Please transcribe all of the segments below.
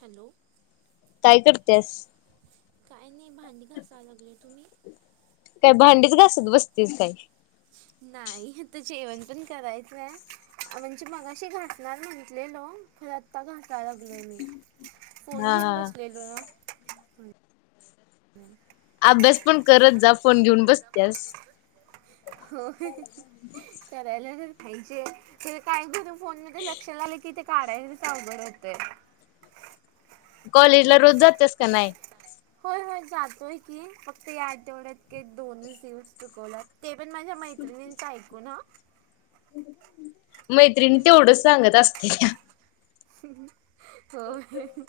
Hello. काय करत्यास? काय नाही भांडी घासाय लागलोय. तुम्ही? काय भांडीच घासत बसतीस काय. नाही. आता जेवण पण करायचंय. म्हणजे मगाशी घासणार म्हंटलेलो, खरं आत्ता घासाय लागलोय मी. फोन हा घेऊन हा बसलेल. अभ्यास पण करत जा. फोन घेऊन बसत्यास. हो. करायला तर पाहिजे. खरं काय करू. फोन मध्ये लक्ष लागलं की ते काढायच अवघड होतय. कॉलेज ला रोज जातेस का नाही? होय होय जातोय की. फक्त या आठवड्यात एक, दोनच दिवस चुकवल्यात. ते पण माझ्या मैत्रिणीचं ऐकून हा. मैत्रिणी तेवढंच सांगत असत्यात्या.. हम हो.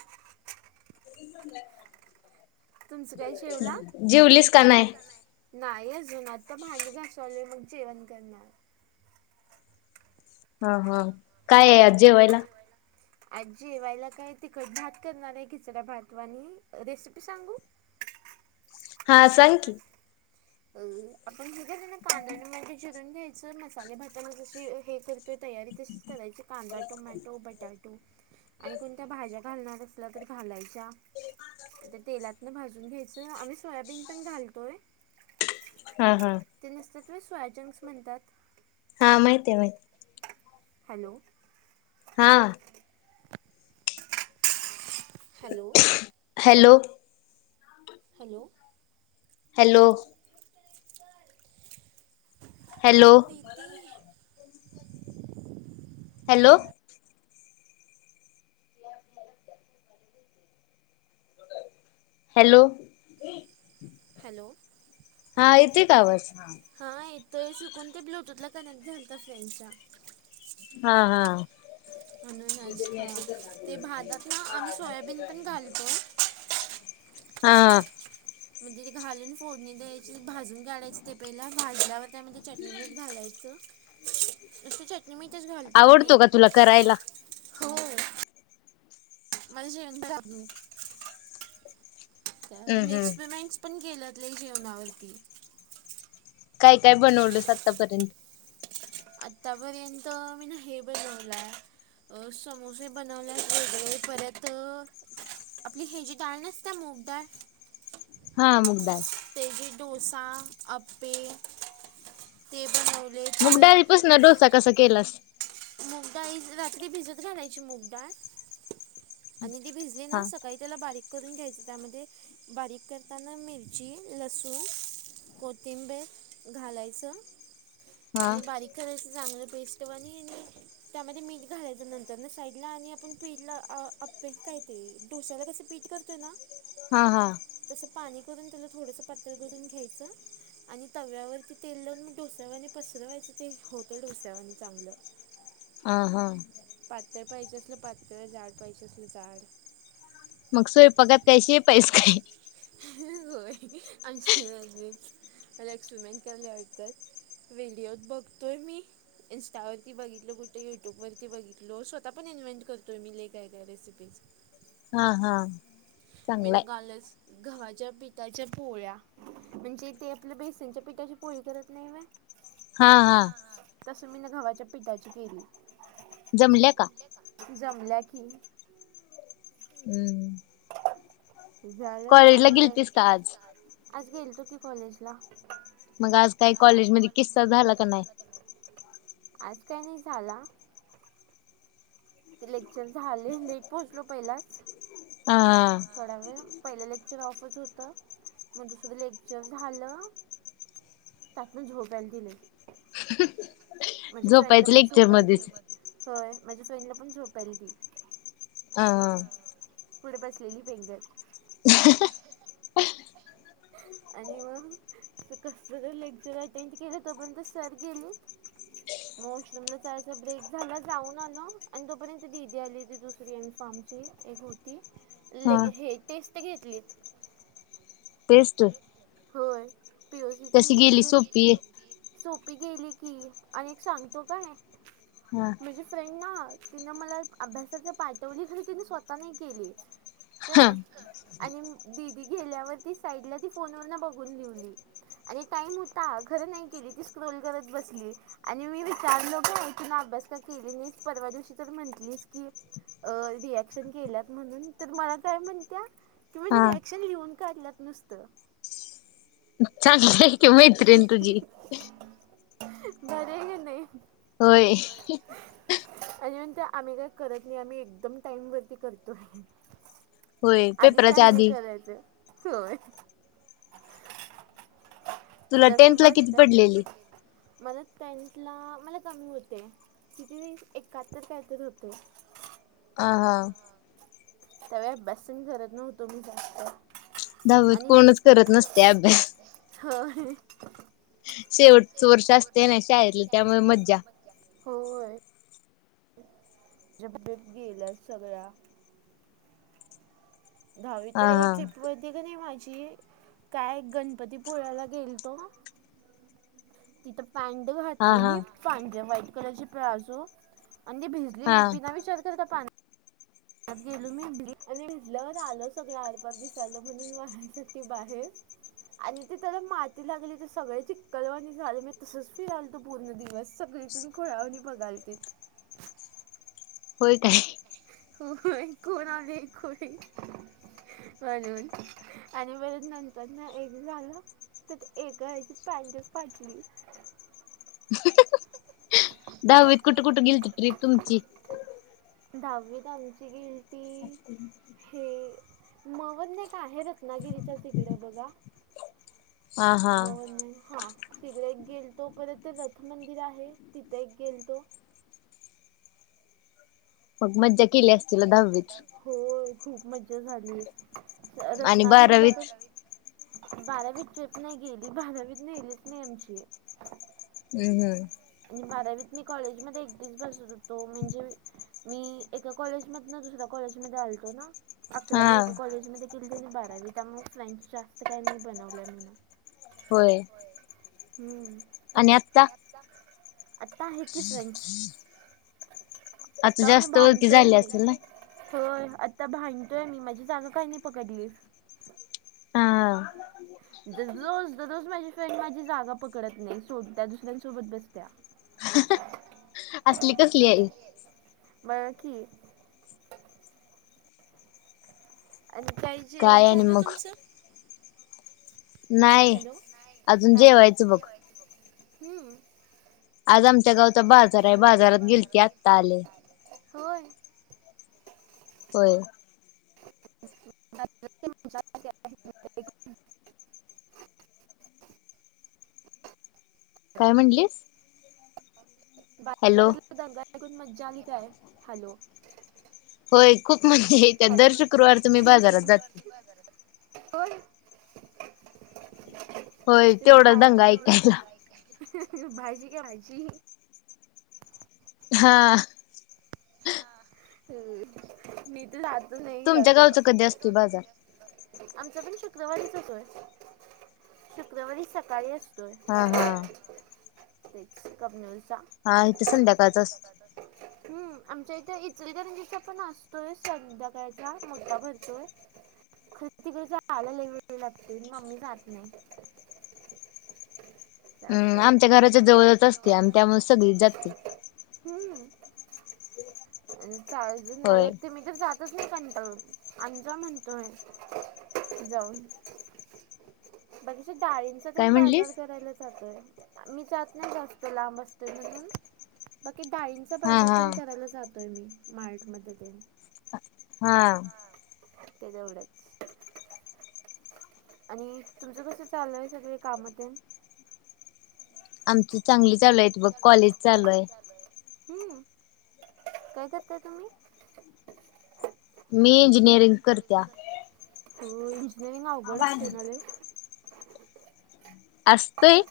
तुमचं काय जेवला जीवलीस का नाही? नाही अजून आता भांडी घासालोय मग जेवण करणार. हा हा काय आहे. आज जेवायला? आज जेवायला काय तिखट भात करणार आहे. खिचडा भात वानी रेसिपी सांगू? हा सांग की. अ आपण हे ना. कांदा आणि मिरची चिर रून घ्यायच. मसाले भाताला जशी हे करतोय तयारी तशीच करायची. कांदा, टोमॅटो, बटाटू आणि कोणत्या भाज्या घालणार अस ला तर घालायच्या तर त्या तेलातनं भाजून घ्यायचं. आम्ही सोयाबीन पण घालतोय. हा हा. ते नसतात होय त्याला सोयाजंक्स म्हणतात. हा माहित आहे माहिती. हॅलो. हां. Hello. Hello. Hello. Hello. Hello. किती? हॅलो. Hello, - hello. हा येते का आवाज? हा. हा येतोय सुकून ते ब्लूटूथला कनेक्ट झालता फ्रेनच्या. हा हा. म्हणूनच, हा ते भातात ना आम्ही सोयाबीन पण घालतो. हा हा. म्हणजे तेे घालून फोडणी द्या भाजून काढायचं ते पहिला भाजल्याव त्यामध्ये चटणी, मीठ घालायचं. नुसतं चट नी मीतच आवडतो का तुला करायला? हो मला. [inaudible] त्या हम्म मी हम्म एक्सपेरिमेंट्स पण केल्यातले जेवणावरती. काय काय बनवलस आतापर्यंत? आतापर्यंत मी ना हे बनवलंय अ समोसे बनवल्यात वेगळे परत आपली हेजी डाळ नसत्या मूगडाळ हा मुगडाळ. तेजे डोसा, आप्पे ते बनवले परत पासन डोसा कसा केलास? मूग डाळी रात्री भिजत घालायची मूग डाळ आणि ती भिजली हा ना सकाळी त्याला बारीक करून घ्यायचं त्यामध्ये बारीक करताना मिरची, लसूण कोथिंबे घालायचं. हा आणि बारीक करायचं चांगलं पेस्ट वानी आणि त्यामध्ये मीठ घालायचं नंतर न साईडला आणि आपण पिला आप्पे काही ते डोश्याला कसं पीठ करतोय ना हा हा. तसं पाणी करून त्याला थोडसं पातळ करून घ्यायचं. आणि तव्यावरती तेल लावून मग डोस्यावाने पसरवायचं ते होतं डोस्यावाने चांगलं. आ हा. पातळ पाहियजे असलं पातळ जाड पाहिजे असलं जाड. मग स्वयंपाकात काय शेफ हाईस काय? होय आम मला एक्सपेरिमेंट कराला आटतात. व्हिडिओत बघतोय मी. इन्स्टावरती बघितल कुठे युट्यूबवरती बघितो, स्वतः पण इन्व्हेंट करतोय मी लै काय काय रेसिपीज. हा हा. मीन चांगलाय कालच गवा्हाच्या पिताच्या पोळ्या म्हणजे ते आपल्या बेसनच्या पिठाची पोळी करत नाही व्हय. हा हा तस मीन घवाच्या पिठाची केली. जमल्या का? जमल्या की. हम्म. ते झालं कॉलेजला आणि प गेलतीस का आज आज गेलतो की कॉलेज ला. मग आज काही कॉलेज मधे किस्सा झाला का नाही? आज काय नाही झाला. लेक्चर झाले लेट पोहोचलो पहिलाच. आ. थोडा वेळ पहिलं लेक्चर ऑफच होतं मग दुसरं लेक्चर झालं त्यातन झोप यायलती लई माझ्या फ्रेंडला झोपायचं पण लेक्चर झोपयालती मध्येच ते हो माझ्या फ्रेंडला पण झोपयालती ह, ह पुढे बसलेली पेंगल आणि मग कस तर लेक्चर अटेंड केलं तो पर्यंत सर गेलीत [inaudible] वॉशरूम ला जायचं ब्रेक झाला जाऊन आलो आणि तोपर्यंत ती दिदी आली ती दुसरी फॉर्मची एक होती ती हा लगे हे टेस्ट घेतलीत पेस्ट होय पीओसीची म्हणजे गेली सो सोपी गेली की अनी एक सांगतो काय हा माझी फ्रेंड ना तिनं मला अभ्यासाच पाठवली खरं तिने स्वतः नाही केली हा काय आणि दिदी गेल्यावर ती साईडला ती फोन वरन नबघून लिवली आणि टाइम होता घर नाही केली ती स्क्रोल करत बसली आणि मी विचारलो काय तून अभ्यास का केली नाहीस परवा दिवशी तर म्हंटलीस की अ रियाक्शन केल्यात म्हणून तर मला काय म्हणत्या कि म्हणजे हा रिॲक्शन लिहून काढल्यात नुसतं चांगलय की मैत्रिण तुझी भारी आहे की नाही होय आणि म्हणतीया आम्ही काय करत नाही आम्ही एकदम टाइम वरती करतो आहे होय आधी काय पेपराच्या नाहीे करायचं होय तुला तसं टेन्थला किती पडलेली बसत्यात मला टेंथला मला कमी होते किती ते एकाहत्तर काय तर होते अ हा त्यावेळी अभ्यास तेन करत नव्हतो मी जास्त दहावीत आणि कोणच करत नसते अभ्यास ह होय शेवट वर्ष असते ना शाळेतली त्यामुळे मज्जा होय जे [unintelligible] सगळ्या दहावी हा तर एका [unintelligible] का नाही माझी काय गणपतीपुळ्याला गेलतो तिथं पँट हा हा हा घातलेली पांढऱ्या व्हाईट कलरची प्लाजो आणि ती भिज ली हा बिना विचारता करता पाणी गेलो मी इली आणि भिजल्यावर आलो सगळ आर पार दिसायल आलं म्हणून वाळायसाठी बाहेर आणि ते त्याला माती लागली ते सगळे चिक्कल आणि झालं मी तसच फिराल तो पूर्ण दिवस सगळे सगळे खुळ्यावाणी बघायलतीत होय काय हो कोण आलीय ही खुळी म्हणून आणि पर्यंत नंतर न एक झालं तर एका ह्याची पॅन्टच फाटली दहावीत कुठ, कुठ गेलती ट्रीप तुमची दहावीत आमची गेलती हे म वरन एक आहे रत्नागिरीच्याच हिकड बघा. हां. हां. हं. हां. तिगडे एक गेल तो. परत ते रथ मंदिर आहे तिथे एक गेलतो. मग मज्जा केली असतील दहावीत. हो. खूप मज्जा झाली. आणि रत्नागिरीला बारावीत पण- बारावीत ट्रिप नाही गेली. बारावीत नेलीच नाही आमची. हम्. आणि बारावीत मी कॉलेजमध्ये एक [unintelligible] बसत होतो म्हणजे- मी एका कॉलेज मधन दुसऱ्या कॉलेजमध्ये आलतो ना? अकरावी हा एका कॉलेजमध्ये केली. त्यांनी बारावी त्यामुळे फ्रेंड्स जास्त काही नाही बनवलं म्ह ना. होय. हम्म. आणि आत्ता? आता आहे की फ्रेंड्स? आता म जास्त ओळखी भांडतोय झाली मी. असेल ना होय. आत्ता भांडतोय मी. माझी जागा का नाही पकडली? हा. दररोज दररोज माझी फ्रेंड माझी जागा पकडत नाही. सोडत्या दुसऱ्यांसोबत बसत्या. असली कसली आहे? बघा की. आणि काय जेवण आणि झाल मग तुमचं? नाही हॅलो. अजून नाही जेवायचं अजून बघ जेवायचंय बघ. हम्म. आज आमच्या गावचा बाजार ए. बाजारात गेलती आत्ता आले. होय? होय. काय म्हणलीस? हॅलो बाजारात दंगा [unintelligible] मज्जा आली काय? हॅलो. होय खूप मज्जा येतेया. हॅलो दर शुक्रवारच मी बाजारात जाते. होय? होय. ते तेवढा दंगा भाजी ऐकायला. भाजी करायची. हां. हा. हं. मी तर आत नाही तुमच्या जात. गावचा कधी असतोय बाजार? आमचा पण शुक्रवारीच येतोय. शुक्रवारी सकाळी अस- तोय. हा हा तेच कबनूरचा. हा. इथे संध्याकाळचा अस- हम्. आमच्या इथे इचलीकरंजीचा पण असतोय. संध्याकाळचा मोठा भरतोय. [unintelligible] लागते मम्मी जात नाही. जास्त हम्म. आमच्या घराच्या जवळच असतेया आणि त्यामुळे सगळीच जाते. हम्म? [unintelligible] होय. लागते मी तर जातच नाही कंटाळून. आमचा म्हणतोय जाऊन- बाकी [unintelligible] डाळींचा काय बाजार म्हणलीस करायला- मी जात नाही जास्त. तो लांब असतोय म्हणून. बाकी डाळीं- हा बाजार हा पण करायला जातोय मी मार्ट मध्ये ते हा ते तेवढंच आणि तुमचं कसं चालू ये सगळे काम देऊन. आमची चांगली चालू आहेत बघ कॉलेज चालू आहे. हू काय करताय तुम्ही मी इंजिनियरिंग करतीया. इंजिनिअरिंग अवघड असते ना ले असतय.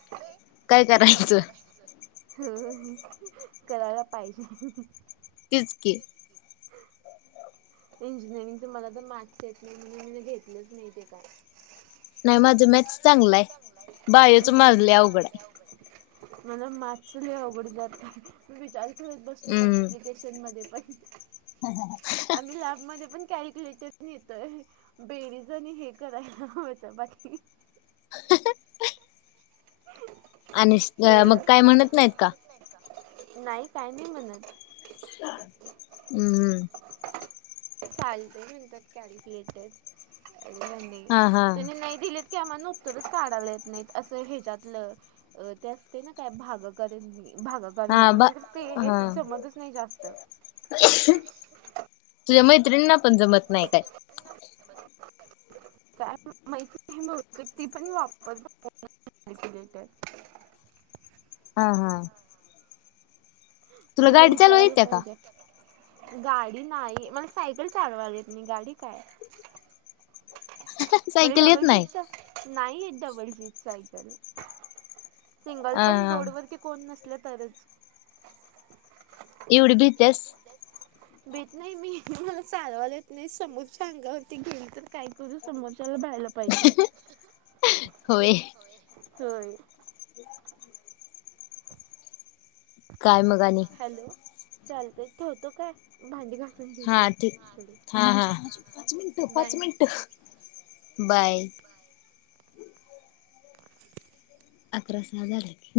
काय करायचं [unintelligible] ह करायला पाहिजे. तेच की इंजिनिअरिंगच मला तर मॅथस येत नाही म्हणजे म घेतलंच नाही ते काय? नाही माझं मॅथस चांगलं आहे हम्म. बायोच माझ ले अवघड ये. मला मॅथस ले अवघड जात मी विचार करत बसते हम्म मल्टिफिकेशन मध्ये पण आम्ही लॅबमध्ये पण कॅल्क्युलेटर नेतोय. बेरीज आणि हे करायला येतं बाकी [inaudible] [inaudible] आणि स अ मग सगळं काय म्हणत नाहीत का? नाही काय नाही म्हणत. ह [inaudible] हम् चालत म्हणतात कॅल्क्युलेटर [inaudible] हा हा त्यांनी नाही दिलीत की आम्हाला न उत्तरच काढायला येत नाहीत असं ह्याच्यातलं. अ ते असते ना काय भागाकार आणि भाग- [inaudible] हा मधलं बा मला तर ते हा येतं जमतच नाही जास्त. तुझ्या मैत्रिनीना पण जमत नाही काय? [inaudible] मैत्रिण बहुतेक ती पण वापरते कॅल्क्युलेटर. हा हा तुला दिले गाडी चालवा विचारायले येत्या का? पाहिजे. गाडी नाही मला सायकल चालवायला येतं नाही गाडी काय? [inaudible] म्हणजे सायकल येत डबल नाही? सीटच नाही येतं डबल सीटच सायकल सिंगल हा पण हा रोडवरती कोण नसल तरच. एवढी बी तेस. भेत नाही मी मला चालवाला येत नाही समोरच्या अंगावरती गेली तर काय करू समोरच्याला [inaudible] पाहिजे [inaudible] होय होय काय मघ आणि हॅलो चालतंय ठेवतो काय. भांडी घासून [inaudible] हा ठीक हा हा पाच मिनट पाच बाय मिनट बाई. अकरा सहा झाले नाही